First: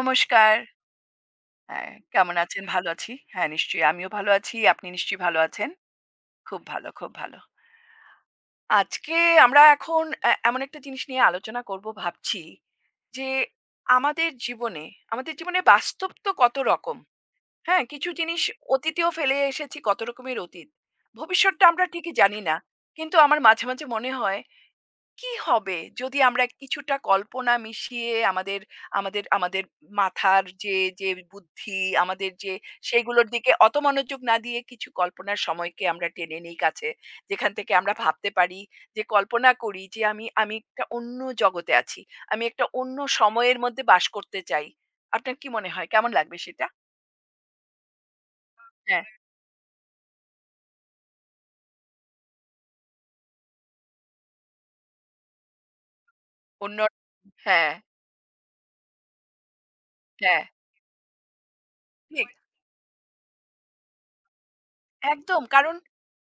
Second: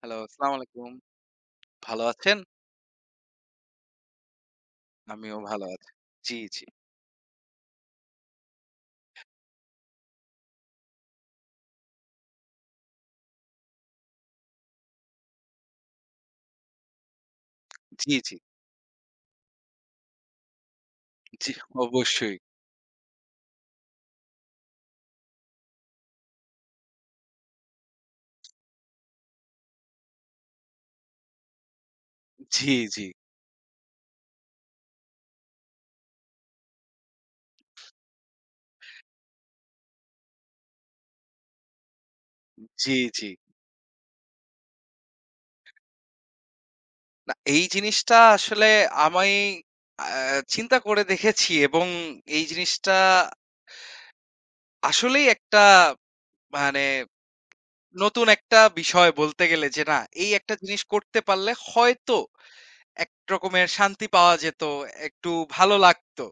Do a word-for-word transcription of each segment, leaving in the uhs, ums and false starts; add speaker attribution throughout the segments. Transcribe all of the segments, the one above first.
Speaker 1: Hello, আসসালামু আলাইকুম।
Speaker 2: হ্যাঁ,
Speaker 1: ভালো
Speaker 2: কেমন
Speaker 1: আছেন?
Speaker 2: আছেন? ভালো আছি। হ্যাঁ, নিশ্চয়ই আমিও ভালো আছি। আপনি নিশ্চয়ই
Speaker 1: আমিও
Speaker 2: ভালো
Speaker 1: ভালো
Speaker 2: আছেন।
Speaker 1: আছি। জি,
Speaker 2: খুব
Speaker 1: জি,
Speaker 2: ভালো, খুব ভালো। আজকে আমরা এখন এ এমন একটা জিনিস নিয়ে আলোচনা করব ভাবছি যে, আমাদের জীবনে, আমাদের জীবনে বাস্তব তো কত রকম। হ্যাঁ? কিছু
Speaker 1: জি, জি,
Speaker 2: জিনিস অতীতেও ফেলে এসেছি কত রকমের অতীত।
Speaker 1: জি,
Speaker 2: ভবিষ্যৎটা আমরা ঠিকই
Speaker 1: অবশ্যই।
Speaker 2: জানি না। কিন্তু আমার মাঝে, মাঝে মনে হয় কি হবে যদি আমরা কিছুটা কল্পনা মিশিয়ে আমাদের আমাদের আমাদের মাথার যে যে বুদ্ধি আমাদের যে
Speaker 1: জি, জি,
Speaker 2: সেইগুলোর দিকে অত মনোযোগ না দিয়ে কিছু কল্পনার সময়কে আমরা টেনে নিই কাছে যেখান থেকে আমরা ভাবতে পারি যে কল্পনা করি যে আমি আমি একটা অন্য জগতে আছি, আমি একটা
Speaker 1: জি,
Speaker 2: অন্য
Speaker 1: জি।
Speaker 2: সময়ের মধ্যে বাস করতে চাই। আপনার কি মনে হয় কেমন লাগবে সেটা?
Speaker 1: না এই জিনিসটা আসলে
Speaker 2: হ্যাঁ,
Speaker 1: আমি আ চিন্তা করে দেখেছি এবং এই জিনিসটা আসলেই একটা
Speaker 2: অন্য,
Speaker 1: মানে
Speaker 2: হ্যাঁ,
Speaker 1: নতুন একটা বিষয় বলতে গেলে যে না এই
Speaker 2: হ্যাঁ,
Speaker 1: একটা জিনিস করতে পারলে হয়তো
Speaker 2: ঠিক,
Speaker 1: এক রকমের শান্তি পাওয়া যেত, একটু
Speaker 2: একদম,
Speaker 1: ভালো
Speaker 2: কারণ
Speaker 1: লাগতো।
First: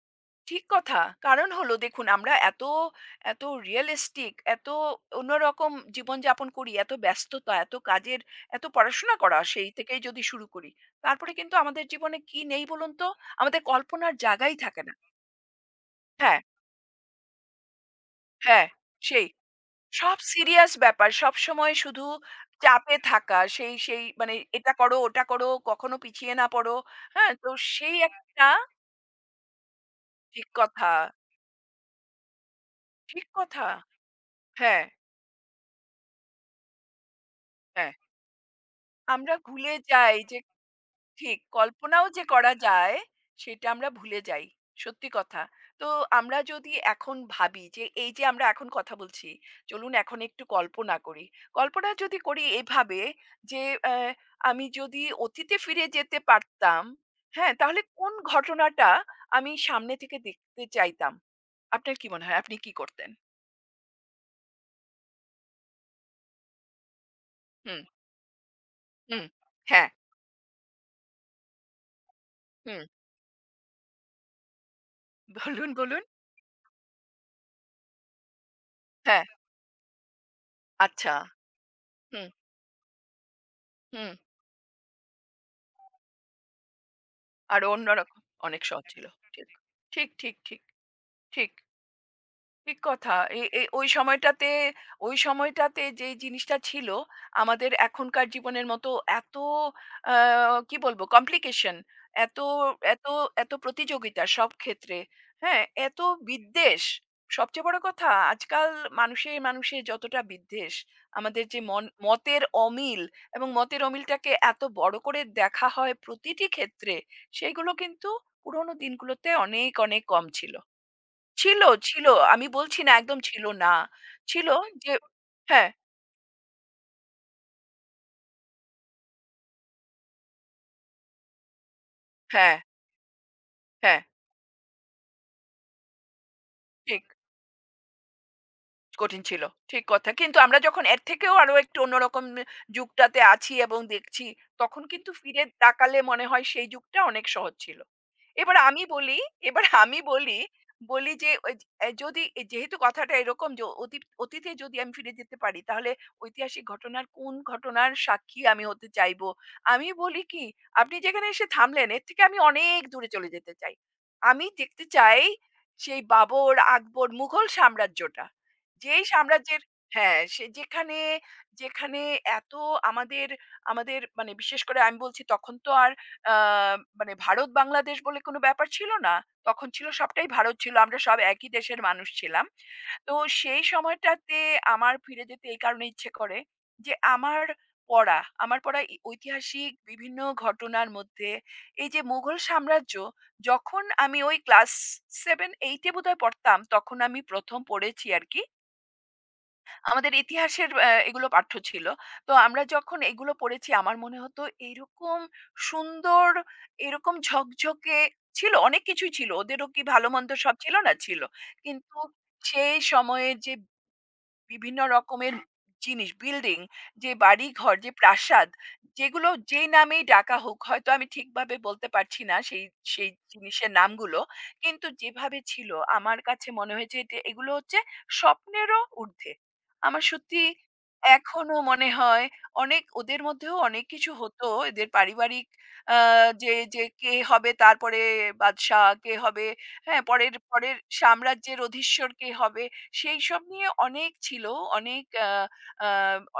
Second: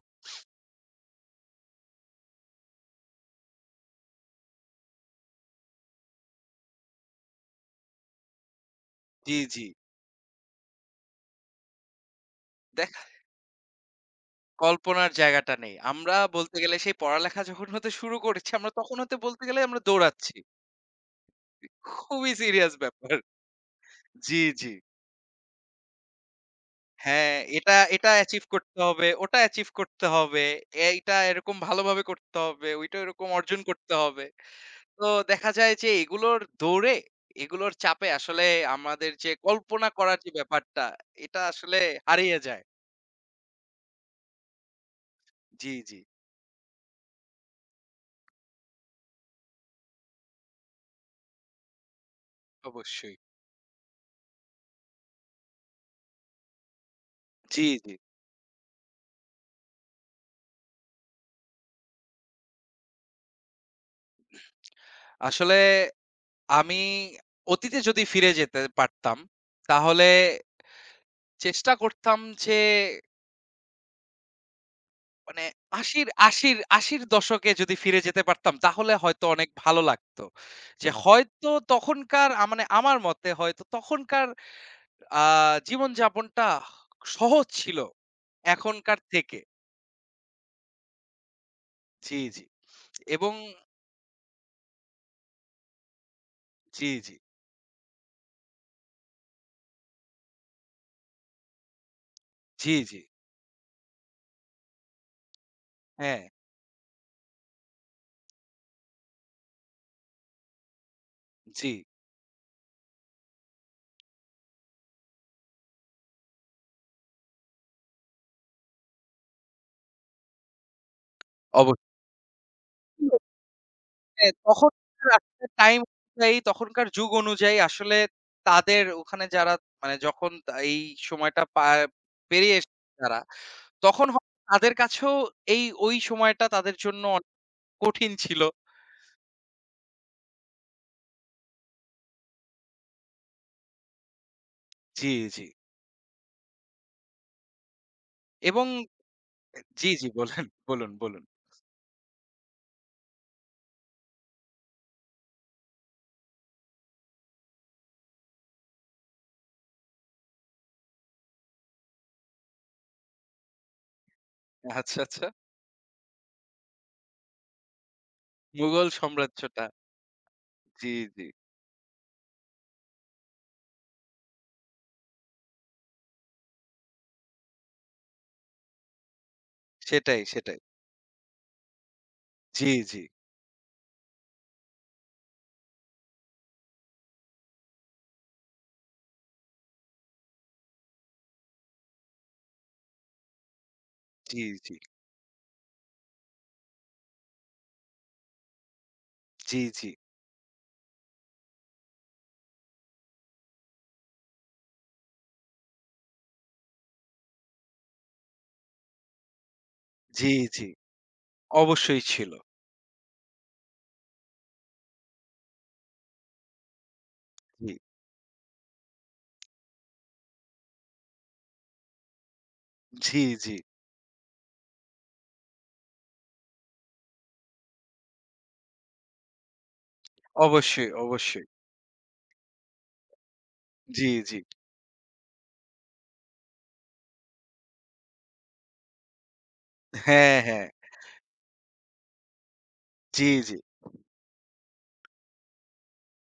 Speaker 2: ঠিক কথা। কারণ হলো দেখুন আমরা এত, এত রিয়ালিস্টিক, এত অন্যরকম জীবনযাপন করি, এত ব্যস্ততা, এত কাজের, এত পড়াশোনা
Speaker 1: জি,
Speaker 2: করা
Speaker 1: জি।
Speaker 2: সেই থেকেই যদি শুরু করি। তারপরে কিন্তু আমাদের জীবনে কি নেই
Speaker 1: দে
Speaker 2: বলুন তো? আমাদের কল্পনার জায়গাই থাকে না।
Speaker 1: কল্পনার জায়গাটা নেই। আমরা
Speaker 2: হ্যাঁ,
Speaker 1: বলতে গেলে সেই পড়ালেখা যখন হতে শুরু করেছি,
Speaker 2: হ্যাঁ,
Speaker 1: আমরা তখন হতে
Speaker 2: সেই।
Speaker 1: বলতে গেলে আমরা
Speaker 2: সব
Speaker 1: দৌড়াচ্ছি।
Speaker 2: সিরিয়াস ব্যাপার। সবসময় শুধু
Speaker 1: খুবই সিরিয়াস
Speaker 2: চাপে
Speaker 1: ব্যাপার।
Speaker 2: থাকা। সেই, সেই মানে
Speaker 1: জি, জি।
Speaker 2: এটা করো, ওটা করো, কখনো পিছিয়ে না পড়ো। হ্যাঁ?
Speaker 1: হ্যাঁ,
Speaker 2: তো
Speaker 1: এটা,
Speaker 2: সেই
Speaker 1: এটা অ্যাচিভ
Speaker 2: একটা
Speaker 1: করতে হবে, ওটা অ্যাচিভ করতে হবে।
Speaker 2: ঠিক কথা,
Speaker 1: এইটা এরকম ভালোভাবে করতে হবে, ওইটা
Speaker 2: ঠিক
Speaker 1: এরকম অর্জন
Speaker 2: কথা।
Speaker 1: করতে হবে।
Speaker 2: হ্যাঁ,
Speaker 1: তো দেখা যায় যে এগুলোর দৌড়ে, এগুলোর
Speaker 2: হ্যাঁ।
Speaker 1: চাপে আসলে আমাদের যে
Speaker 2: আমরা ভুলে
Speaker 1: কল্পনা
Speaker 2: যাই
Speaker 1: করার যে
Speaker 2: যে
Speaker 1: ব্যাপারটা,
Speaker 2: ঠিক।
Speaker 1: এটা আসলে
Speaker 2: কল্পনাও যে
Speaker 1: হারিয়ে
Speaker 2: করা
Speaker 1: যায়।
Speaker 2: যায়, সেটা আমরা ভুলে যাই। সত্যি কথা।
Speaker 1: জি,
Speaker 2: তো
Speaker 1: জি।
Speaker 2: আমরা যদি এখন ভাবি যে, এই যে আমরা এখন কথা বলছি, চলুন এখন একটু কল্পনা করি। কল্পনা যদি করি এভাবে
Speaker 1: অবশ্যই।
Speaker 2: যে, অ্যা আমি যদি অতীতে ফিরে যেতে পারতাম, হ্যাঁ?
Speaker 1: জি,
Speaker 2: তাহলে
Speaker 1: জি।
Speaker 2: কোন ঘটনাটা আমি সামনে থেকে দেখতে চাইতাম? আপনার কি মনে হয়? আপনি কি করতেন?
Speaker 1: আসলে আমি অতীতে
Speaker 2: হুম,
Speaker 1: যদি ফিরে যেতে পারতাম,
Speaker 2: হুম। হ্যাঁ,
Speaker 1: তাহলে চেষ্টা করতাম যে
Speaker 2: হুম।
Speaker 1: মানে
Speaker 2: বলুন,
Speaker 1: ৮০
Speaker 2: বলুন।
Speaker 1: ৮০ আশি দশকে যদি ফিরে যেতে পারতাম, তাহলে হয়তো
Speaker 2: হ্যাঁ,
Speaker 1: অনেক ভালো লাগতো। যে বাহ!
Speaker 2: আচ্ছা।
Speaker 1: হয়তো
Speaker 2: হুম,
Speaker 1: তখনকার আ মানে আমার মতে হয়তো
Speaker 2: হুম।
Speaker 1: তখনকার আ জীবনযাপনটা সহজ
Speaker 2: আরো
Speaker 1: ছিল
Speaker 2: অন্যরকম অনেক সহজ
Speaker 1: এখনকার
Speaker 2: ছিল।
Speaker 1: থেকে।
Speaker 2: ঠিক, ঠিক, ঠিক, ঠিক, ঠিক।
Speaker 1: জি, জি।
Speaker 2: ঠিক কথা।
Speaker 1: এবং
Speaker 2: এ এ ওই সময়টাতে ওই সময়টাতে যেই জিনিসটা
Speaker 1: জি,
Speaker 2: ছিল,
Speaker 1: জি।
Speaker 2: আমাদের এখনকার জীবনের মতো এত আ কি বলবো? কমপ্লিকেশন, এত
Speaker 1: জি, জি।
Speaker 2: এত এত প্রতিযোগিতা সব ক্ষেত্রে, হ্যাঁ? এত
Speaker 1: হ্যাঁ,
Speaker 2: বিদ্বেষ। সবচেয়ে বড় কথা আজকাল মানুষে, মানুষে যতটা বিদ্বেষ, আমাদের যে
Speaker 1: জি।
Speaker 2: মন মতের অমিল এবং মতের অমিলটাকে এত বড় করে দেখা হয় প্রতিটি ক্ষেত্রে, সেগুলো কিন্তু পুরোনো দিনগুলোতে অনেক, অনেক কম ছিল। ছিল,
Speaker 1: অবশ্যই।
Speaker 2: ছিল। আমি বলছি না একদম ছিল না।
Speaker 1: হ্যাঁ,
Speaker 2: ছিল যে
Speaker 1: তখনকার আসলে
Speaker 2: হ্যাঁ,
Speaker 1: টাইম অনুযায়ী তখনকার যুগ অনুযায়ী আসলে তাদের ওখানে যারা মানে যখন তা এই সময়টা পার
Speaker 2: হ্যাঁ,
Speaker 1: পেরিয়ে এসেছে তারা,
Speaker 2: হ্যাঁ,
Speaker 1: তখন হয়তো তাদের কাছেও এই ওই সময়টা তাদের জন্য
Speaker 2: ঠিক।
Speaker 1: অনেক কঠিন ছিল।
Speaker 2: কঠিন ছিল। ঠিক কথা। কিন্তু আমরা যখন এর থেকেও আরো একটু অন্যরকম যুগটাতে আছি এবং দেখছি, তখন কিন্তু
Speaker 1: জি,
Speaker 2: ফিরে
Speaker 1: জি।
Speaker 2: তাকালে মনে হয় সেই যুগটা অনেক সহজ ছিল। এবার
Speaker 1: এবং
Speaker 2: আমি বলি এবার
Speaker 1: জি,
Speaker 2: আমি
Speaker 1: জি
Speaker 2: বলি,
Speaker 1: বলেন, বলুন,
Speaker 2: বলি
Speaker 1: বলুন।
Speaker 2: যে ওই যে- এ যদি এ যেহেতু কথাটা এরকম যে অতীত অতীতে যদি আমি ফিরে যেতে পারি তাহলে ঐতিহাসিক ঘটনার কোন ঘটনার সাক্ষী আমি হতে চাইবো? আমি বলি কি, আপনি যেখানে এসে থামলেন এর থেকে আমি অনেক দূরে চলে যেতে চাই। আমি দেখতে
Speaker 1: আচ্ছা,
Speaker 2: চাই
Speaker 1: আচ্ছা।
Speaker 2: সেই বাবর, আকবর, মুঘল সাম্রাজ্যটা।
Speaker 1: মুঘল
Speaker 2: যেই সাম্রাজ্যের
Speaker 1: সাম্রাজ্যটা।
Speaker 2: হ্যাঁ সে
Speaker 1: জি,
Speaker 2: যেখানে
Speaker 1: জি।
Speaker 2: যেখানে এত আমাদের আমাদের মানে বিশেষ করে আমি বলছি তখন তো আর আহ, মানে ভারত বাংলাদেশ বলে কোনো ব্যাপার ছিল না, তখন ছিল
Speaker 1: সেটাই,
Speaker 2: সবটাই ভারত,
Speaker 1: সেটাই।
Speaker 2: ছিল আমরা সব একই দেশের মানুষ ছিলাম।
Speaker 1: জি, জি,
Speaker 2: তো সেই সময়টাতে আমার ফিরে যেতে এই কারণে ইচ্ছে করে যে আমার পড়া আমার পড়া ই- ঐতিহাসিক বিভিন্ন ঘটনার মধ্যে এই যে মুঘল সাম্রাজ্য, যখন আমি ওই
Speaker 1: জি,
Speaker 2: ক্লাস
Speaker 1: জি,
Speaker 2: সেভেন এইটে বোধহয় পড়তাম তখন আমি প্রথম পড়েছি আর কি,
Speaker 1: জি, জি,
Speaker 2: আমাদের ইতিহাসের আ এগুলো পাঠ্য ছিল। তো আমরা যখন এগুলো পড়েছি আমার মনে হতো এরকম সুন্দর, এরকম ঝকঝকে ছিল, অনেক কিছুই ছিল। ওদেরও কি ভালো-মন্দ
Speaker 1: জি,
Speaker 2: সব
Speaker 1: জি।
Speaker 2: ছিল না? ছিল। কিন্তু
Speaker 1: অবশ্যই ছিল।
Speaker 2: সেই সময়ের যে বিভিন্ন রকমের জিনিস বিল্ডিং যে
Speaker 1: জি,
Speaker 2: বাড়িঘর যে প্রাসাদ যেগুলো যেই নামেই ডাকা হোক হয়তো আমি ঠিকভাবে বলতে পারছি না সেই সেই
Speaker 1: জি, জি।
Speaker 2: জিনিসের নামগুলো কিন্তু যেভাবে ছিল আমার কাছে মনে হয়েছে যে এগুলো হচ্ছে স্বপ্নেরও ঊর্ধ্বে। আমার সত্যি
Speaker 1: অবশ্যই, অবশ্যই।
Speaker 2: এখনো মনে হয় অনেক ওদের মধ্যেও অনেক
Speaker 1: জি,
Speaker 2: কিছু
Speaker 1: জি।
Speaker 2: হতো এদের পারিবারিক, আহ, যে যে কে হবে তারপরে বাদশাহ কে হবে, হ্যাঁ পরের
Speaker 1: হ্যাঁ, হ্যাঁ।
Speaker 2: পরের সাম্রাজ্যের অধীশ্বর কে হবে
Speaker 1: জি,
Speaker 2: সেইসব
Speaker 1: জি,
Speaker 2: নিয়ে অনেক ছিল, অনেক আ আ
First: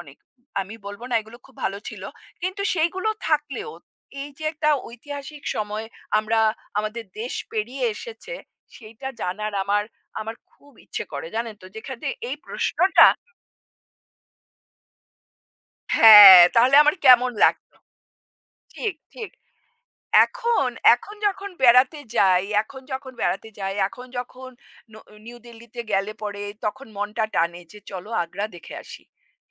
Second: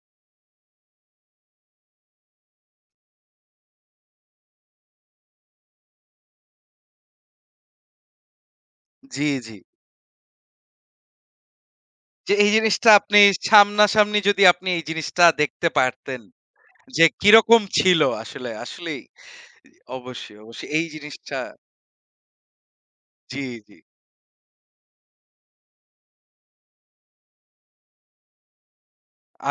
Speaker 2: অনেক, আমি বলব না এগুলো খুব ভালো ছিল। কিন্তু সেইগুলো থাকলেও এই যে একটা ঐতিহাসিক সময় আমরা আমাদের দেশ পেরিয়ে এসেছে, সেইটা
Speaker 1: জি, জি।
Speaker 2: জানার আমার আমার খুব ইচ্ছে করে জানেন তো? যেখানে
Speaker 1: যে
Speaker 2: এই
Speaker 1: এই জিনিসটা
Speaker 2: প্রশ্নটা
Speaker 1: আপনি সামনাসামনি যদি আপনি এই জিনিসটা দেখতে পারতেন
Speaker 2: হ্যাঁ, তাহলে আমার
Speaker 1: যে
Speaker 2: কেমন
Speaker 1: কিরকম
Speaker 2: লাগতো?
Speaker 1: ছিল আসলে,
Speaker 2: ঠিক,
Speaker 1: আসলেই।
Speaker 2: ঠিক।
Speaker 1: অবশ্যই,
Speaker 2: এখন,
Speaker 1: অবশ্যই। এই
Speaker 2: এখন
Speaker 1: জিনিসটা
Speaker 2: যখন বেড়াতে যাই, এখন যখন
Speaker 1: জি,
Speaker 2: বেড়াতে
Speaker 1: জি।
Speaker 2: যাই, এখন যখন ন নিউ দিল্লিতে গেলে পরে তখন মনটা টানে যে চলো আগ্রা দেখে আসি।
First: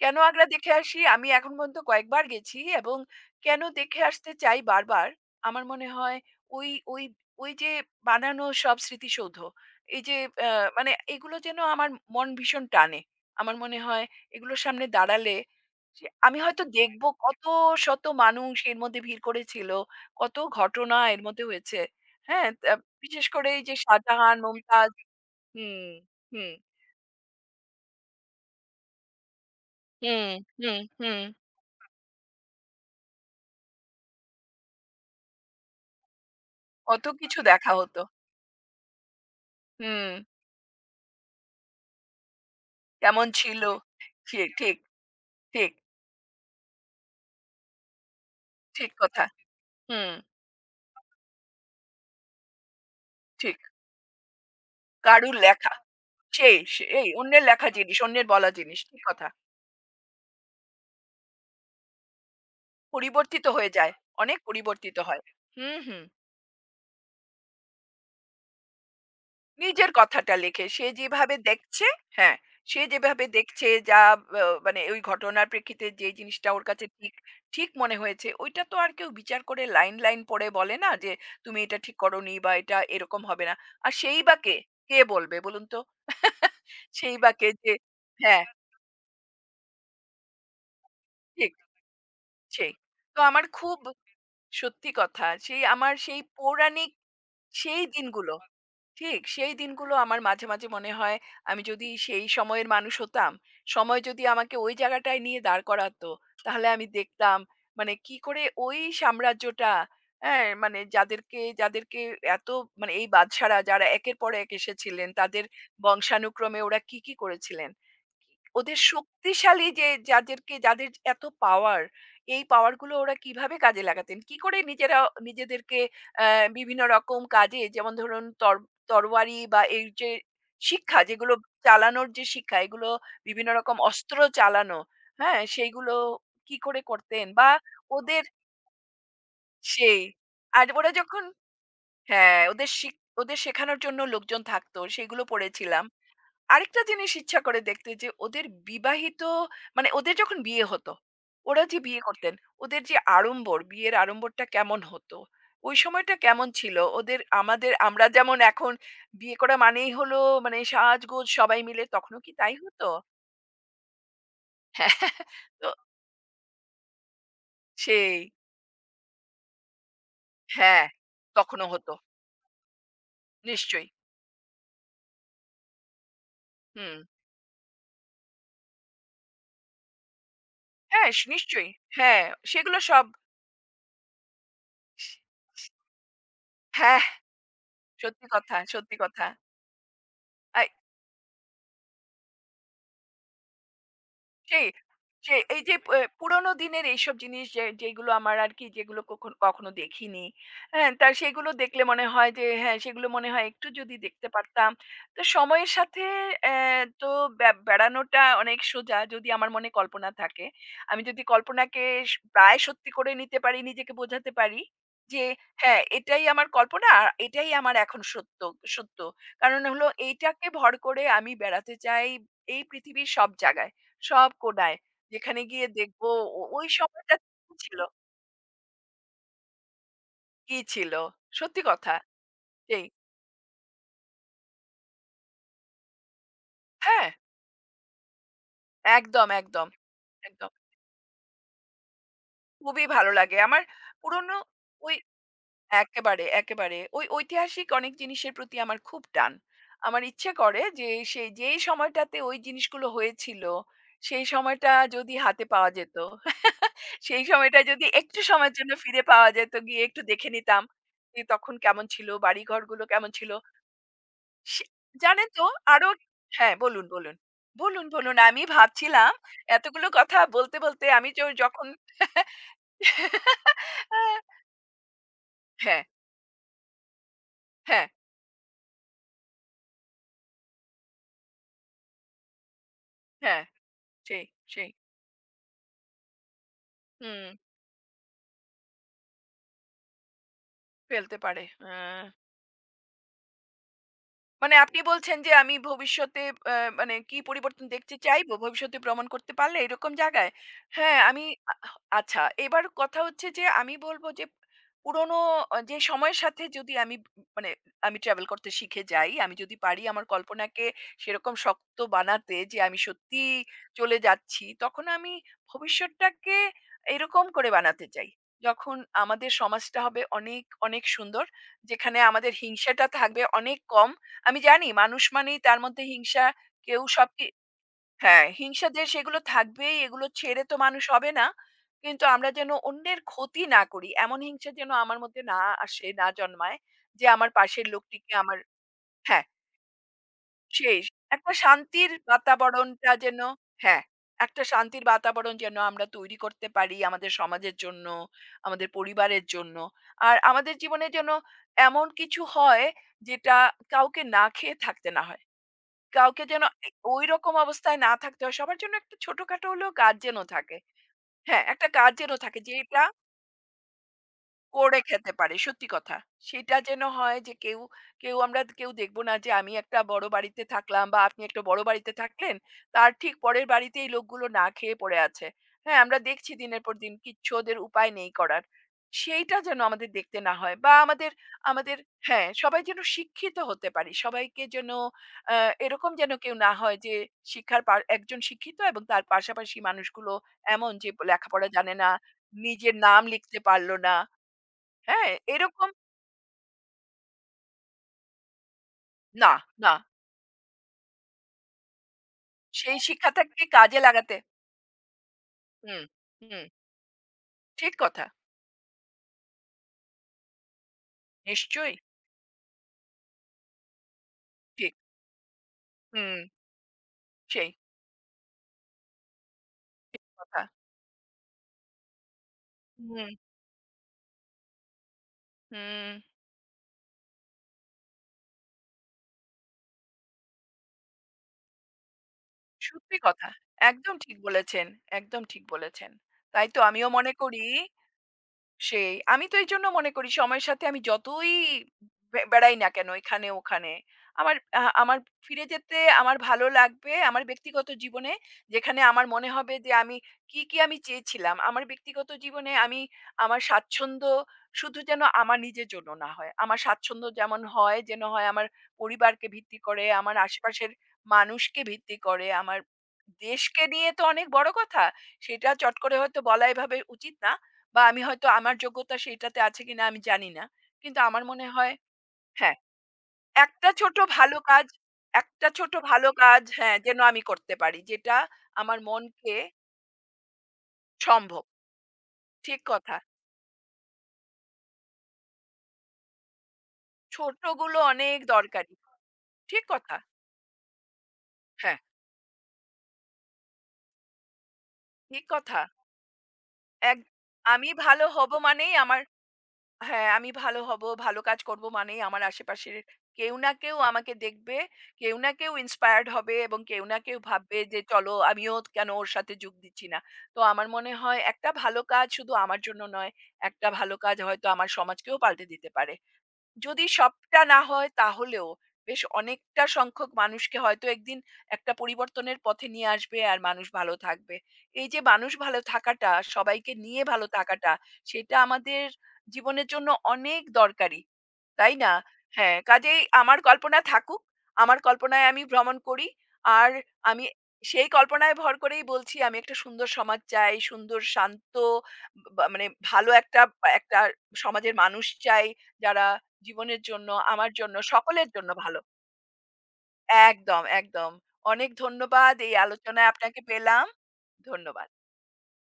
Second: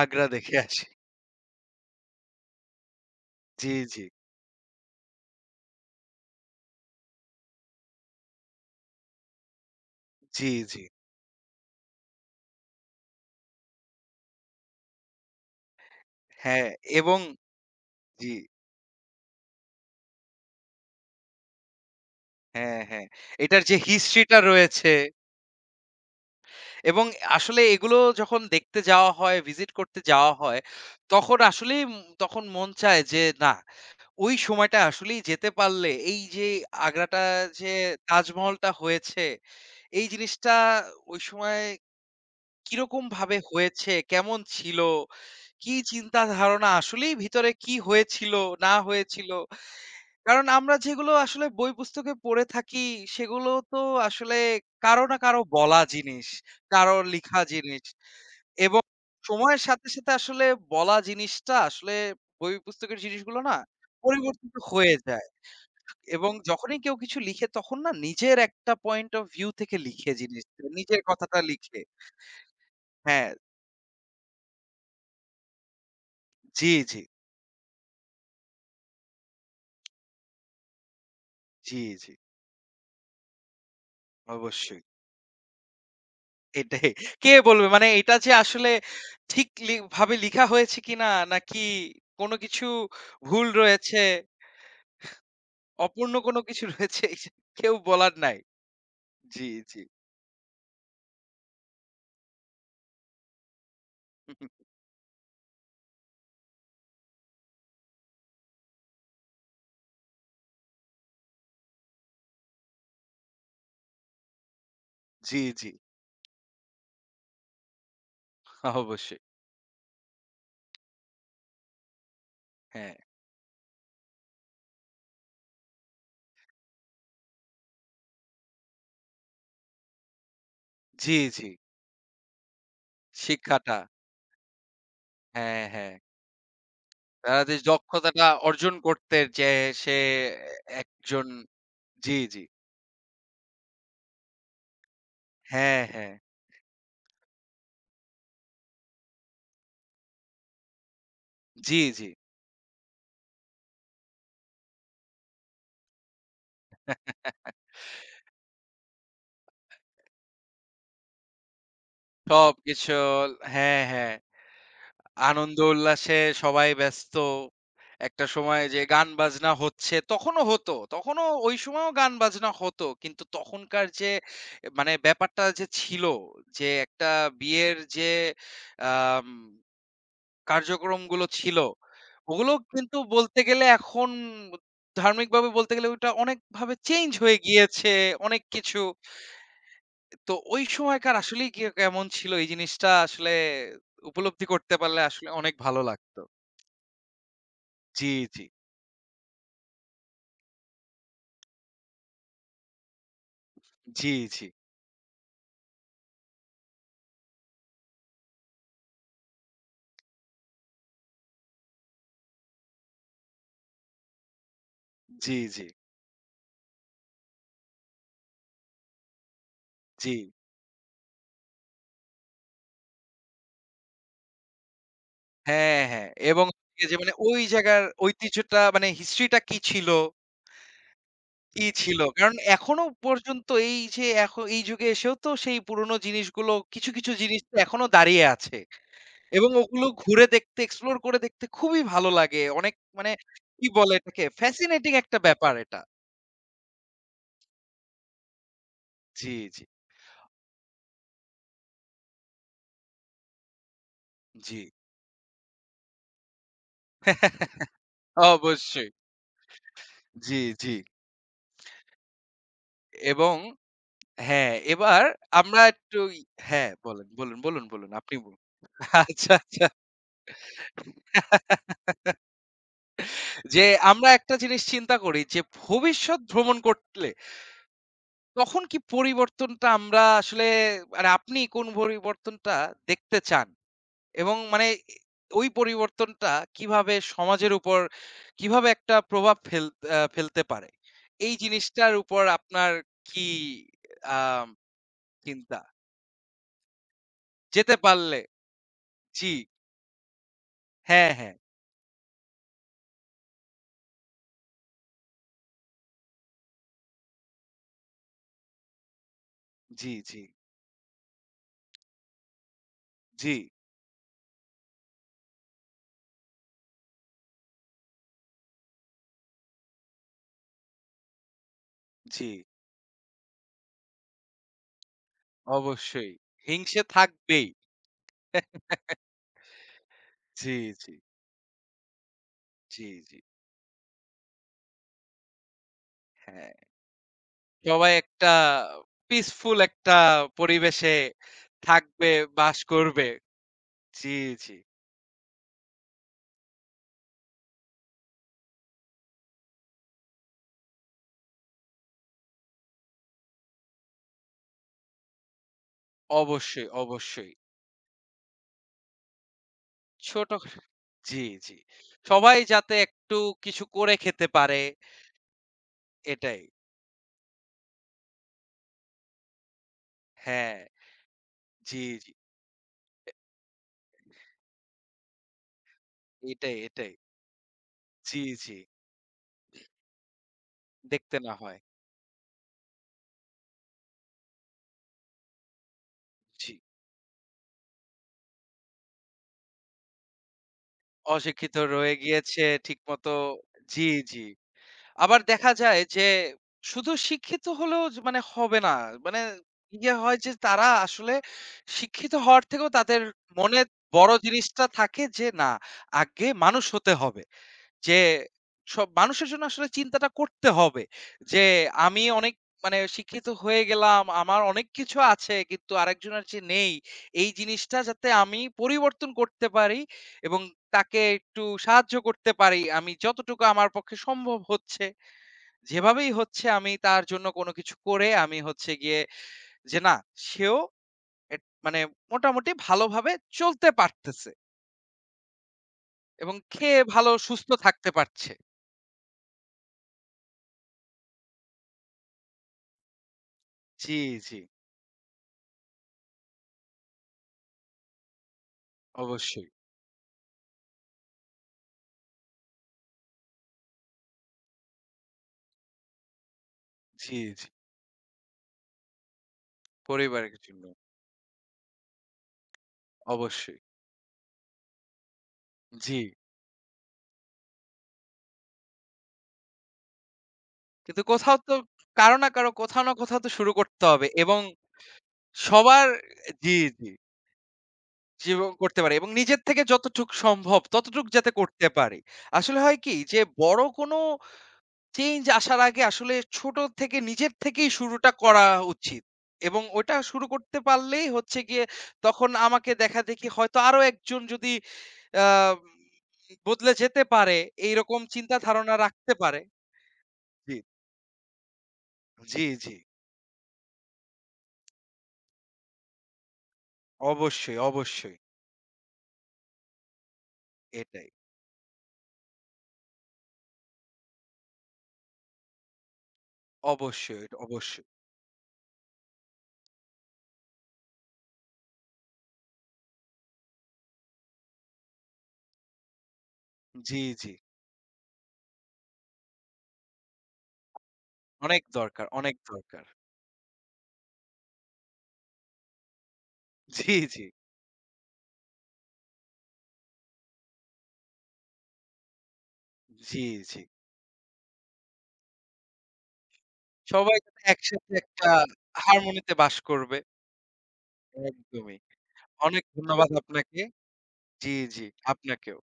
Speaker 2: কেন
Speaker 1: আগ্রা
Speaker 2: আগ্রা
Speaker 1: দেখে
Speaker 2: দেখে
Speaker 1: আসি।
Speaker 2: আসি? আমি এখন পর্যন্ত কয়েকবার গেছি এবং কেন
Speaker 1: জি, জি,
Speaker 2: দেখে আসতে চাই বারবার? আমার মনে হয় ওই ওই ওই যে বানানো সব স্মৃতিসৌধ, এই যে আ
Speaker 1: জি, জি।
Speaker 2: মানে এগুলো যেন আমার মন ভীষণ টানে। আমার মনে হয় এগুলোর সামনে দাঁড়ালে সে আমি হয়তো
Speaker 1: হ্যাঁ
Speaker 2: দেখব
Speaker 1: এবং
Speaker 2: কত শত
Speaker 1: জি,
Speaker 2: মানুষ এর মধ্যে ভিড় করেছিল। কত ঘটনা এর মধ্যে হয়েছে। হ্যাঁ? তা
Speaker 1: হ্যাঁ, হ্যাঁ।
Speaker 2: বিশেষ করে
Speaker 1: এটার
Speaker 2: এই যে
Speaker 1: যে হিস্ট্রিটা
Speaker 2: 'শাহজাহান',
Speaker 1: রয়েছে
Speaker 2: 'মমতাজ'। হুম, হুম,
Speaker 1: এবং আসলে এগুলো যখন দেখতে যাওয়া হয়, ভিজিট করতে
Speaker 2: হুম,
Speaker 1: যাওয়া হয়,
Speaker 2: হুম, হুম।
Speaker 1: তখন আসলেই উম তখন মন চায় যে না ওই সময়টা আসলেই যেতে পারলে এই যে
Speaker 2: কত
Speaker 1: আগ্রাটা
Speaker 2: কিছু দেখা
Speaker 1: যে
Speaker 2: হতো।
Speaker 1: তাজমহলটা হয়েছে, এই
Speaker 2: হুম,
Speaker 1: জিনিসটা ওই সময় কিরকম
Speaker 2: কেমন
Speaker 1: ভাবে
Speaker 2: ছিল?
Speaker 1: হয়েছে? কেমন
Speaker 2: সে ঠিক,
Speaker 1: ছিল?
Speaker 2: ঠিক,
Speaker 1: কি চিন্তা ধারণা আসলেই ভিতরে কি হয়েছিল, না
Speaker 2: ঠিক কথা।
Speaker 1: হয়েছিল?
Speaker 2: হুম,
Speaker 1: কারণ আমরা যেগুলো আসলে বই পুস্তকে পড়ে থাকি সেগুলো
Speaker 2: ঠিক।
Speaker 1: তো আসলে কারো না
Speaker 2: কারুর
Speaker 1: কারো
Speaker 2: লেখা।
Speaker 1: বলা জিনিস,
Speaker 2: সেই,
Speaker 1: কারো
Speaker 2: সেই
Speaker 1: লিখা
Speaker 2: অন্যের লেখা
Speaker 1: জিনিস
Speaker 2: জিনিস, অন্যের বলা জিনিস।
Speaker 1: এবং
Speaker 2: ঠিক কথা।
Speaker 1: সময়ের সাথে, সাথে আসলে বলা জিনিসটা আসলে বই পুস্তকের জিনিসগুলো
Speaker 2: পরিবর্তিত
Speaker 1: না
Speaker 2: হয়ে যায়। অনেক
Speaker 1: পরিবর্তিত হয়ে
Speaker 2: পরিবর্তিত হয়।
Speaker 1: যায়।
Speaker 2: হুম, হুম।
Speaker 1: এবং যখনই কেউ কিছু লিখে তখন না নিজের একটা পয়েন্ট অফ ভিউ থেকে
Speaker 2: নিজের
Speaker 1: লিখে
Speaker 2: কথাটা
Speaker 1: জিনিসটা,
Speaker 2: লেখে। সে
Speaker 1: নিজের
Speaker 2: যেভাবে
Speaker 1: কথাটা লিখে।
Speaker 2: দেখছে হ্যাঁ, সে যেভাবে
Speaker 1: হ্যাঁ,
Speaker 2: দেখছে যা আ মানে ওই ঘটনার প্রেক্ষিতে যে জিনিসটা ওর
Speaker 1: জি,
Speaker 2: কাছে
Speaker 1: জি,
Speaker 2: ঠিক, ঠিক মনে হয়েছে ওইটা তো আর কেউ বিচার করে লাইন, লাইন পড়ে বলে না যে, "তুমি এটা
Speaker 1: জি,
Speaker 2: ঠিক
Speaker 1: জি,
Speaker 2: করোনি বা এটা এরকম হবে না।" আর সেই বা কে?
Speaker 1: অবশ্যই।
Speaker 2: কে বলবে বলুন তো?
Speaker 1: এটাই।
Speaker 2: সেই বা
Speaker 1: কে
Speaker 2: কে
Speaker 1: বলবে
Speaker 2: যে
Speaker 1: মানে এটা যে
Speaker 2: হ্যাঁ,
Speaker 1: আসলে ঠিক লি ভাবে লিখা হয়েছে কিনা
Speaker 2: ঠিক
Speaker 1: নাকি কোনো কিছু
Speaker 2: সেই। তো আমার
Speaker 1: ভুল
Speaker 2: খুব
Speaker 1: রয়েছে,
Speaker 2: সত্যি কথা। সেই আমার
Speaker 1: অপূর্ণ
Speaker 2: সেই
Speaker 1: কোনো কিছু
Speaker 2: পৌরাণিক
Speaker 1: রয়েছে এই যে কেউ
Speaker 2: সেই
Speaker 1: বলার
Speaker 2: দিনগুলো
Speaker 1: নাই।
Speaker 2: ঠিক।
Speaker 1: জি,
Speaker 2: সেই
Speaker 1: জি,
Speaker 2: দিনগুলো আমার মাঝে, মাঝে মনে হয় আমি যদি সেই সময়ের মানুষ হতাম, সময় যদি আমাকে ওই জায়গাটায় নিয়ে দাঁড় করাতো, তাহলে আমি দেখতাম মানে কি করে ওই সাম্রাজ্যটা, হ্যাঁ? মানে যাদেরকে যাদেরকে এত মানে এই বাদশাহরা যারা একের পর এক এসেছিলেন,
Speaker 1: জি,
Speaker 2: তাদের
Speaker 1: জি,
Speaker 2: বংশানুক্রমে ওরা কি, কি করেছিলেন? ওদের
Speaker 1: অবশ্যই।
Speaker 2: শক্তিশালী যে যাদেরকে যাদের এত পাওয়ার, এই পাওয়ার
Speaker 1: হ্যাঁ,
Speaker 2: গুলো ওরা কিভাবে কাজে লাগাতেন? কি করে নিজেরা নিজেদেরকে অ্যা বিভিন্ন রকম কাজে যেমন ধরুন তর তরবারি বা এই যে শিক্ষা
Speaker 1: জি,
Speaker 2: যেগুলো
Speaker 1: জি,
Speaker 2: চালানোর যে শিক্ষা এগুলো বিভিন্ন
Speaker 1: শিক্ষাটা।
Speaker 2: রকম অস্ত্র চালানো, হ্যাঁ?
Speaker 1: হ্যাঁ, হ্যাঁ।
Speaker 2: সেইগুলো কি করে করতেন?
Speaker 1: তারা
Speaker 2: বা
Speaker 1: যে
Speaker 2: ওদের
Speaker 1: দক্ষতাটা অর্জন করতে যে সে
Speaker 2: সেই আর ওরা যখন
Speaker 1: একজন জি, জি।
Speaker 2: হ্যাঁ, ওদের শিক ওদের শেখানোর জন্য লোকজন থাকতো সেগুলো
Speaker 1: হ্যাঁ,
Speaker 2: পড়েছিলাম।
Speaker 1: হ্যাঁ।
Speaker 2: আরেকটা জিনিস ইচ্ছা করে দেখতে যে ওদের বিবাহিত মানে ওদের যখন বিয়ে হতো, ওরা যে
Speaker 1: জি,
Speaker 2: বিয়ে
Speaker 1: জি।
Speaker 2: করতেন, ওদের যে আড়ম্বর, বিয়ের আড়ম্বরটা কেমন হতো? ওই সময়টা কেমন ছিল? ওদের আমাদের আমরা যেমন এখন বিয়ে করা মানেই হলো মানে সাজগোজ সবাই মিলে, তখনও কি তাই হতো?
Speaker 1: সবকিছু হ্যাঁ, হ্যাঁ।
Speaker 2: হ্যাঁ,
Speaker 1: আনন্দ
Speaker 2: তো
Speaker 1: উল্লাসে সবাই ব্যস্ত। একটা
Speaker 2: সেই
Speaker 1: সময় যে গান বাজনা হচ্ছে, তখনও হতো।
Speaker 2: হ্যাঁ,
Speaker 1: তখনও ওই
Speaker 2: তখনও
Speaker 1: সময়ও
Speaker 2: হতো।
Speaker 1: গান বাজনা হতো। কিন্তু তখনকার
Speaker 2: নিশ্চয়ই।
Speaker 1: যে মানে ব্যাপারটা যে ছিল যে
Speaker 2: হুম।
Speaker 1: একটা বিয়ের যে আম
Speaker 2: হ্যাঁ,
Speaker 1: কার্যক্রমগুলো
Speaker 2: স-
Speaker 1: ছিল।
Speaker 2: নিশ্চয়ই। হ্যাঁ,
Speaker 1: ওগুলোও
Speaker 2: সেগুলো
Speaker 1: কিন্তু
Speaker 2: সব
Speaker 1: বলতে গেলে এখন ধার্মিকভাবে বলতে গেলে ওটা অনেকভাবে
Speaker 2: হ্যাঁ,
Speaker 1: চেঞ্জ হয়ে গিয়েছে,
Speaker 2: সত্যি
Speaker 1: অনেক
Speaker 2: কথা,
Speaker 1: কিছু।
Speaker 2: সত্যি কথা।
Speaker 1: তো
Speaker 2: আ
Speaker 1: ওই সময়কার আসলেই কে কেমন ছিল এই জিনিসটা আসলে উপলব্ধি
Speaker 2: সেই,
Speaker 1: করতে পারলে আসলে
Speaker 2: সেই
Speaker 1: অনেক
Speaker 2: এই যে
Speaker 1: ভালো
Speaker 2: প
Speaker 1: লাগতো।
Speaker 2: পুরোনো দিনের এইসব জিনিস যে
Speaker 1: জি,
Speaker 2: যেগুলো আমার
Speaker 1: জি,
Speaker 2: আর কি যেগুলো কখন কখনো দেখিনি। হ্যাঁ? তা সেগুলো দেখলে মনে হয় যে হ্যাঁ, সেগুলো মনে হয় একটু যদি
Speaker 1: জি,
Speaker 2: দেখতে
Speaker 1: জি,
Speaker 2: পারতাম। তো সময়ের সাথে অ্যা তো বে বেড়ানোটা অনেক সোজা যদি আমার মনে কল্পনা থাকে। আমি যদি কল্পনাকে স প্রায় সত্যি করে নিতে পারি, নিজেকে বোঝাতে পারি যে
Speaker 1: জি, জি,
Speaker 2: হ্যাঁ, এটাই আমার কল্পনা আর এটাই আমার এখন সত্য সত্য। কারণ হলো
Speaker 1: জি।
Speaker 2: এইটাকে ভর করে আমি বেড়াতে চাই এই পৃথিবীর সব জায়গায়। সব কোণায়। যেখানে গিয়ে
Speaker 1: হ্যাঁ,
Speaker 2: দেখব
Speaker 1: হ্যাঁ।
Speaker 2: ও
Speaker 1: এবং
Speaker 2: ওই
Speaker 1: এই যে মানে
Speaker 2: সময়টা
Speaker 1: ওই
Speaker 2: কি ছিল,
Speaker 1: জায়গার ঐতিহ্যটা মানে হিস্ট্রিটা কি ছিল
Speaker 2: কি ছিল। সত্যি
Speaker 1: কি
Speaker 2: কথা
Speaker 1: ছিল? কারণ এখনো
Speaker 2: সেই।
Speaker 1: পর্যন্ত এই যে এখ এই যুগে এসেও তো সেই পুরনো জিনিসগুলো কিছু,
Speaker 2: হ্যাঁ,
Speaker 1: কিছু জিনিস তো এখনো দাঁড়িয়ে আছে।
Speaker 2: একদম,
Speaker 1: এবং
Speaker 2: একদম,
Speaker 1: ওগুলো ঘুরে
Speaker 2: একদম।
Speaker 1: দেখতে এক্সপ্লোর করে দেখতে খুবই ভালো লাগে। অনেক
Speaker 2: খুবই
Speaker 1: মানে
Speaker 2: ভালো লাগে। আমার
Speaker 1: কি বলে এটাকে?
Speaker 2: পুরনো
Speaker 1: ফ্যাসিনেটিং
Speaker 2: ওই
Speaker 1: একটা ব্যাপার এটা।
Speaker 2: একেবারে, একেবারে। ওই ঐতিহাসিক অনেক জিনিসের প্রতি আমার খুব
Speaker 1: জি,
Speaker 2: টান।
Speaker 1: জি,
Speaker 2: আমার ইচ্ছে করে যে সেই যেই সময়টাতে ওই জিনিসগুলো হয়েছিল, সেই
Speaker 1: জি।
Speaker 2: সময়টা যদি হাতে পাওয়া যেত, সেই সময়টা যদি একটু সময়ের জন্য
Speaker 1: অবশ্যই।
Speaker 2: ফিরে পাওয়া যেত, গিয়ে একটু দেখে
Speaker 1: জি,
Speaker 2: নিতাম
Speaker 1: জি।
Speaker 2: যে তখন কেমন ছিল, বাড়িঘরগুলো কেমন ছিল।
Speaker 1: এবং হ্যাঁ,
Speaker 2: সে
Speaker 1: এবার
Speaker 2: জানেন তো
Speaker 1: আমরা
Speaker 2: আরো
Speaker 1: একটু
Speaker 2: হ্যাঁ,
Speaker 1: হ্যাঁ,
Speaker 2: বলুন,
Speaker 1: বলেন,
Speaker 2: বলুন।
Speaker 1: বলুন, বলুন,
Speaker 2: বলুন,
Speaker 1: বলুন। আপনি
Speaker 2: বলুন। আমি
Speaker 1: বলুন।
Speaker 2: ভাবছিলাম
Speaker 1: আচ্ছা, আচ্ছা।
Speaker 2: এতগুলো কথা বলতে, বলতে আমি তো যখন
Speaker 1: যে আমরা
Speaker 2: হ্যাঁ,
Speaker 1: একটা জিনিস চিন্তা করি যে
Speaker 2: হ্যাঁ,
Speaker 1: ভবিষ্যৎ ভ্রমণ করলে
Speaker 2: হ্যাঁ,
Speaker 1: তখন কি পরিবর্তনটা আমরা আসলে মানে আপনি কোন পরিবর্তনটা দেখতে
Speaker 2: হ্যাঁ।
Speaker 1: চান?
Speaker 2: সেই,
Speaker 1: এবং মানে
Speaker 2: সেই।
Speaker 1: এ ওই পরিবর্তনটা কিভাবে
Speaker 2: হুম,
Speaker 1: সমাজের উপর কিভাবে একটা প্রভাব ফেল আ ফেলতে পারে?
Speaker 2: ফেলতে
Speaker 1: এই
Speaker 2: পারে। আ
Speaker 1: জিনিসটার উপর আপনার কি আ
Speaker 2: মানে আপনি বলছেন যে আমি
Speaker 1: চিন্তা?
Speaker 2: ভবিষ্যতে আ মানে কি পরিবর্তন
Speaker 1: যেতে
Speaker 2: দেখতে
Speaker 1: পারলে
Speaker 2: চাইবো ভবিষ্যতে ভ্রমণ
Speaker 1: জি।
Speaker 2: করতে পারলে এরকম জায়গায়? হ্যাঁ,
Speaker 1: হ্যাঁ,
Speaker 2: আমি
Speaker 1: হ্যাঁ।
Speaker 2: আ আচ্ছা, এবার কথা হচ্ছে যে আমি বলব যে পুরনো আ যে সময়ের সাথে যদি আমি ব- মানে আমি ট্রাভেল করতে শিখে যাই, আমি যদি পারি
Speaker 1: জি,
Speaker 2: আমার
Speaker 1: জি,
Speaker 2: কল্পনাকে সেরকম শক্ত বানাতে যে আমি
Speaker 1: জি,
Speaker 2: সত্যিই চলে যাচ্ছি, তখন আমি ভবিষ্যৎটাকে এরকম করে বানাতে চাই। যখন আমাদের সমাজটা হবে অনেক, অনেক সুন্দর। যেখানে
Speaker 1: জি।
Speaker 2: আমাদের হিংসাটা থাকবে অনেক কম। আমি জানি মানুষ মানেই তার মধ্যে
Speaker 1: অবশ্যই।
Speaker 2: হিংসা।
Speaker 1: হিংসে
Speaker 2: কেউ সবকি
Speaker 1: থাকবেই।
Speaker 2: হ্যাঁ, হিংসা যে সেগুলো থাকবেই, এগুলো ছেড়ে তো
Speaker 1: জি,
Speaker 2: মানুষ
Speaker 1: জি,
Speaker 2: হবে না। কিন্তু আমরা যেন
Speaker 1: জি,
Speaker 2: অন্যের
Speaker 1: জি।
Speaker 2: ক্ষতি না করি। এমন হিংসা যেন আমার মধ্যে না আসে, না
Speaker 1: হ্যাঁ।
Speaker 2: জন্মায় যে আমার পাশের
Speaker 1: সবাই
Speaker 2: লোকটিকে
Speaker 1: একটা
Speaker 2: আমার হ্যাঁ,
Speaker 1: পিসফুল একটা
Speaker 2: শেষ।
Speaker 1: পরিবেশে
Speaker 2: একটা শান্তির
Speaker 1: থাকবে, বাস
Speaker 2: বাতাবরণটা
Speaker 1: করবে।
Speaker 2: যেন হ্যাঁ,
Speaker 1: জি,
Speaker 2: একটা
Speaker 1: জি।
Speaker 2: শান্তির বাতাবরণ যেন আমরা তৈরি করতে পারি আমাদের সমাজের জন্য, আমাদের পরিবারের জন্য। আর আমাদের জীবনে যেন এমন কিছু হয় যেটা কাউকে না খেয়ে থাকতে না হয়। কাউকে যেন
Speaker 1: অবশ্যই,
Speaker 2: এ
Speaker 1: অবশ্যই।
Speaker 2: ঐরকম অবস্থায় না থাকতে হয়। সবার জন্য একটা ছোটখাটো হলেও গার্ডিয়ান ও
Speaker 1: ছোট
Speaker 2: থাকে।
Speaker 1: জি,
Speaker 2: হ্যাঁ,
Speaker 1: জি।
Speaker 2: একটা গার্ডিয়ান ও
Speaker 1: সবাই
Speaker 2: থাকে যে
Speaker 1: যাতে
Speaker 2: এটা
Speaker 1: একটু কিছু করে খেতে পারে
Speaker 2: করে খেতে পারে, সত্যি কথা।
Speaker 1: এটাই।
Speaker 2: সেটা যেন হয় যে কেউ, কেউ আমরা কেউ দেখব না যে আমি একটা বড় বাড়িতে
Speaker 1: হ্যাঁ,
Speaker 2: থাকলাম বা আপনি একটা বড়
Speaker 1: জি,
Speaker 2: বাড়িতে
Speaker 1: জি।
Speaker 2: থাকলেন। তার ঠিক পরের বাড়িতে এই লোকগুলো না খেয়ে পড়ে আছে। হ্যাঁ, আমরা দেখছি
Speaker 1: এটাই,
Speaker 2: দিনের পর
Speaker 1: এটাই।
Speaker 2: দিন কিচ্ছু ওদের উপায় নেই
Speaker 1: জি,
Speaker 2: করার।
Speaker 1: জি।
Speaker 2: সেইটা যেন আমাদের দেখতে না হয় বা আমাদের,
Speaker 1: দেখতে না হয়।
Speaker 2: আমাদের হ্যাঁ, সবাই যেন শিক্ষিত হতে পারি। সবাইকে যেন আ এরকম যেন কেউ
Speaker 1: জি।
Speaker 2: না হয় যে শিক্ষার পা একজন শিক্ষিত এবং তার পাশাপাশি মানুষগুলো এমন যে লেখাপড়া
Speaker 1: অশিক্ষিত
Speaker 2: জানে না,
Speaker 1: রয়ে গিয়েছে
Speaker 2: নিজের নাম
Speaker 1: ঠিকমতো
Speaker 2: লিখতে পারল
Speaker 1: জি,
Speaker 2: না।
Speaker 1: জি।
Speaker 2: হ্যাঁ,
Speaker 1: আবার দেখা
Speaker 2: এরকম
Speaker 1: যায় যে শুধু শিক্ষিত হলেও যে মানে হবে না। মানে
Speaker 2: না, না।
Speaker 1: ইয়ে হয় যে তারা আসলে শিক্ষিত হওয়ার থেকেও
Speaker 2: সেই
Speaker 1: তাদের
Speaker 2: শিক্ষাটাকে
Speaker 1: মনে
Speaker 2: কাজে
Speaker 1: বড়
Speaker 2: লাগাতে
Speaker 1: জিনিসটা থাকে যে না
Speaker 2: হুম,
Speaker 1: আগে
Speaker 2: হুম।
Speaker 1: মানুষ হতে হবে।
Speaker 2: ঠিক
Speaker 1: যে
Speaker 2: কথা।
Speaker 1: সব মানুষের জন্য আসলে চিন্তাটা করতে হবে। যে
Speaker 2: নিশ্চয়ই
Speaker 1: আমি অনেক মানে শিক্ষিত হয়ে গেলাম। আমার অনেক
Speaker 2: ঠিক।
Speaker 1: কিছু আছে কিন্তু
Speaker 2: হুম,
Speaker 1: আরেকজনের যে নেই এই
Speaker 2: সেই
Speaker 1: জিনিসটা যাতে আমি পরিবর্তন করতে পারি এবং
Speaker 2: কথা।
Speaker 1: তাকে একটু সাহায্য করতে পারি আমি
Speaker 2: হুম,
Speaker 1: যতটুকু আমার পক্ষে সম্ভব হচ্ছে। যেভাবেই
Speaker 2: হুম।
Speaker 1: হচ্ছে আমি তার জন্য কোনো কিছু করে আমি হচ্ছে গিয়ে যে না সেও এট মানে মোটামুটি
Speaker 2: সত্যি
Speaker 1: ভালোভাবে
Speaker 2: কথা।
Speaker 1: চলতে
Speaker 2: একদম ঠিক
Speaker 1: পারতেছে
Speaker 2: বলেছেন, একদম ঠিক বলেছেন।
Speaker 1: এবং
Speaker 2: তাই তো
Speaker 1: খেয়ে
Speaker 2: আমিও
Speaker 1: ভালো
Speaker 2: মনে করি
Speaker 1: সুস্থ থাকতে পারছে।
Speaker 2: সেই। আমি তো এইজন্য মনে করি সময়ের সাথে আমি যতই বে বেড়াই না কেন এখানে ওখানে,
Speaker 1: জি, জি।
Speaker 2: আমার আ আমার ফিরে যেতে আমার ভালো লাগবে আমার ব্যক্তিগত জীবনে, যেখানে আমার মনে
Speaker 1: অবশ্যই।
Speaker 2: হবে যে আমি কি, কি আমি চেয়েছিলাম। আমার ব্যক্তিগত জীবনে আমি আমার স্বাচ্ছন্দ্য শুধু যেন আমার নিজের জন্য না হয়। আমার স্বাচ্ছন্দ্য
Speaker 1: জি,
Speaker 2: যেমন
Speaker 1: জি।
Speaker 2: হয় যেন হয় আমার পরিবারকে ভিত্তি করে, আমার
Speaker 1: পরিবারের জন্য।
Speaker 2: আশেপাশের মানুষকে ভিত্তি করে, আমার
Speaker 1: অবশ্যই।
Speaker 2: দেশকে নিয়ে তো অনেক বড় কথা। সেটা চট করে
Speaker 1: জি।
Speaker 2: হয়তো বলা এভাবে উচিত না। বা আমি হয়তো আমার যোগ্যতা সেইটাতে আছে কিনা আমি জানি না। কিন্তু
Speaker 1: কিন্তু
Speaker 2: আমার
Speaker 1: কোথাও
Speaker 2: মনে
Speaker 1: তো
Speaker 2: হয়
Speaker 1: কারো না কারো
Speaker 2: হ্যাঁ,
Speaker 1: কোথাও না কোথাও তো শুরু
Speaker 2: একটা
Speaker 1: করতে
Speaker 2: ছোট
Speaker 1: হবে
Speaker 2: ভালো
Speaker 1: এবং
Speaker 2: কাজ, একটা ছোট
Speaker 1: সবার
Speaker 2: ভালো কাজ
Speaker 1: জি,
Speaker 2: হ্যাঁ,
Speaker 1: জি।
Speaker 2: যেন আমি করতে পারি। যেটা
Speaker 1: জি এবং
Speaker 2: আমার
Speaker 1: করতে পারি এবং
Speaker 2: মনকে
Speaker 1: নিজের থেকে যতটুক সম্ভব ততটুক যাতে
Speaker 2: সম্ভব।
Speaker 1: করতে পারি। আসলে
Speaker 2: ঠিক
Speaker 1: হয় কি
Speaker 2: কথা।
Speaker 1: যে বড় কোনো চেঞ্জ আসার আগে আসলে ছোট থেকে নিজের থেকেই
Speaker 2: ছোটগুলো
Speaker 1: শুরুটা
Speaker 2: অনেক
Speaker 1: করা
Speaker 2: দরকারি।
Speaker 1: উচিত। এবং
Speaker 2: ঠিক
Speaker 1: ওটা
Speaker 2: কথা।
Speaker 1: শুরু করতে পারলেই হচ্ছে গিয়ে
Speaker 2: হ্যাঁ,
Speaker 1: তখন আমাকে দেখাদেখি হয়তো আরো একজন যদি
Speaker 2: ঠিক
Speaker 1: আ
Speaker 2: কথা।
Speaker 1: বদলে
Speaker 2: এক
Speaker 1: যেতে পারে,
Speaker 2: আমি
Speaker 1: এইরকম
Speaker 2: ভালো হব
Speaker 1: চিন্তা ধারণা
Speaker 2: মানেই আমার
Speaker 1: রাখতে পারে।
Speaker 2: হ্যাঁ, আমি
Speaker 1: জি,
Speaker 2: ভালো হব, ভালো কাজ করব মানেই আমার
Speaker 1: জি, জি।
Speaker 2: আশেপাশের কেউ না কেউ আমাকে দেখবে, কেউ না কেউ inspired হবে এবং কেউ না কেউ
Speaker 1: অবশ্যই,
Speaker 2: ভাববে যে চলো
Speaker 1: অবশ্যই।
Speaker 2: আমিও কেন ওর সাথে যোগ দিচ্ছি না। তো আমার মনে
Speaker 1: এটাই।
Speaker 2: হয় একটা ভালো কাজ শুধু আমার জন্য নয়, একটা ভালো কাজ হয়তো আমার সমাজকেও পাল্টে দিতে পারে। যদি
Speaker 1: অবশ্যই, এটা
Speaker 2: সবটা না
Speaker 1: অবশ্যই।
Speaker 2: হয় তাহলেও বেশ অনেকটা সংখ্যক মানুষকে হয়তো একদিন একটা পরিবর্তনের পথে নিয়ে আসবে আর মানুষ ভালো থাকবে। এই যে মানুষ ভালো থাকাটা, সবাইকে
Speaker 1: জি,
Speaker 2: নিয়ে ভালো
Speaker 1: জি।
Speaker 2: থাকাটা সেটা আমাদের জীবনের জন্য অনেক দরকারি।
Speaker 1: অনেক
Speaker 2: তাই না?
Speaker 1: দরকার, অনেক
Speaker 2: হ্যাঁ,
Speaker 1: দরকার।
Speaker 2: কাজেই আমার কল্পনা থাকুক। আমার কল্পনায় আমি ভ্রমণ করি। আর
Speaker 1: জি, জি,
Speaker 2: আমি সেই কল্পনায় ভর করেই বলছি আমি একটা সুন্দর সমাজ চাই, সুন্দর শান্ত বা মানে ভালো
Speaker 1: জি,
Speaker 2: একটা,
Speaker 1: জি।
Speaker 2: একটা সমাজের মানুষ চাই যারা জীবনের জন্য,
Speaker 1: সবাই যাতে
Speaker 2: আমার জন্য,
Speaker 1: একসাথে
Speaker 2: সকলের
Speaker 1: একটা
Speaker 2: জন্য ভালো।
Speaker 1: হারমনিতে বাস করবে।
Speaker 2: একদম, একদম। অনেক
Speaker 1: একদমই।
Speaker 2: ধন্যবাদ। এই
Speaker 1: অনেক ধন্যবাদ
Speaker 2: আলোচনায় আপনাকে
Speaker 1: আপনাকে।
Speaker 2: পেলাম।
Speaker 1: জি, জি।
Speaker 2: ধন্যবাদ।
Speaker 1: আপনাকেও।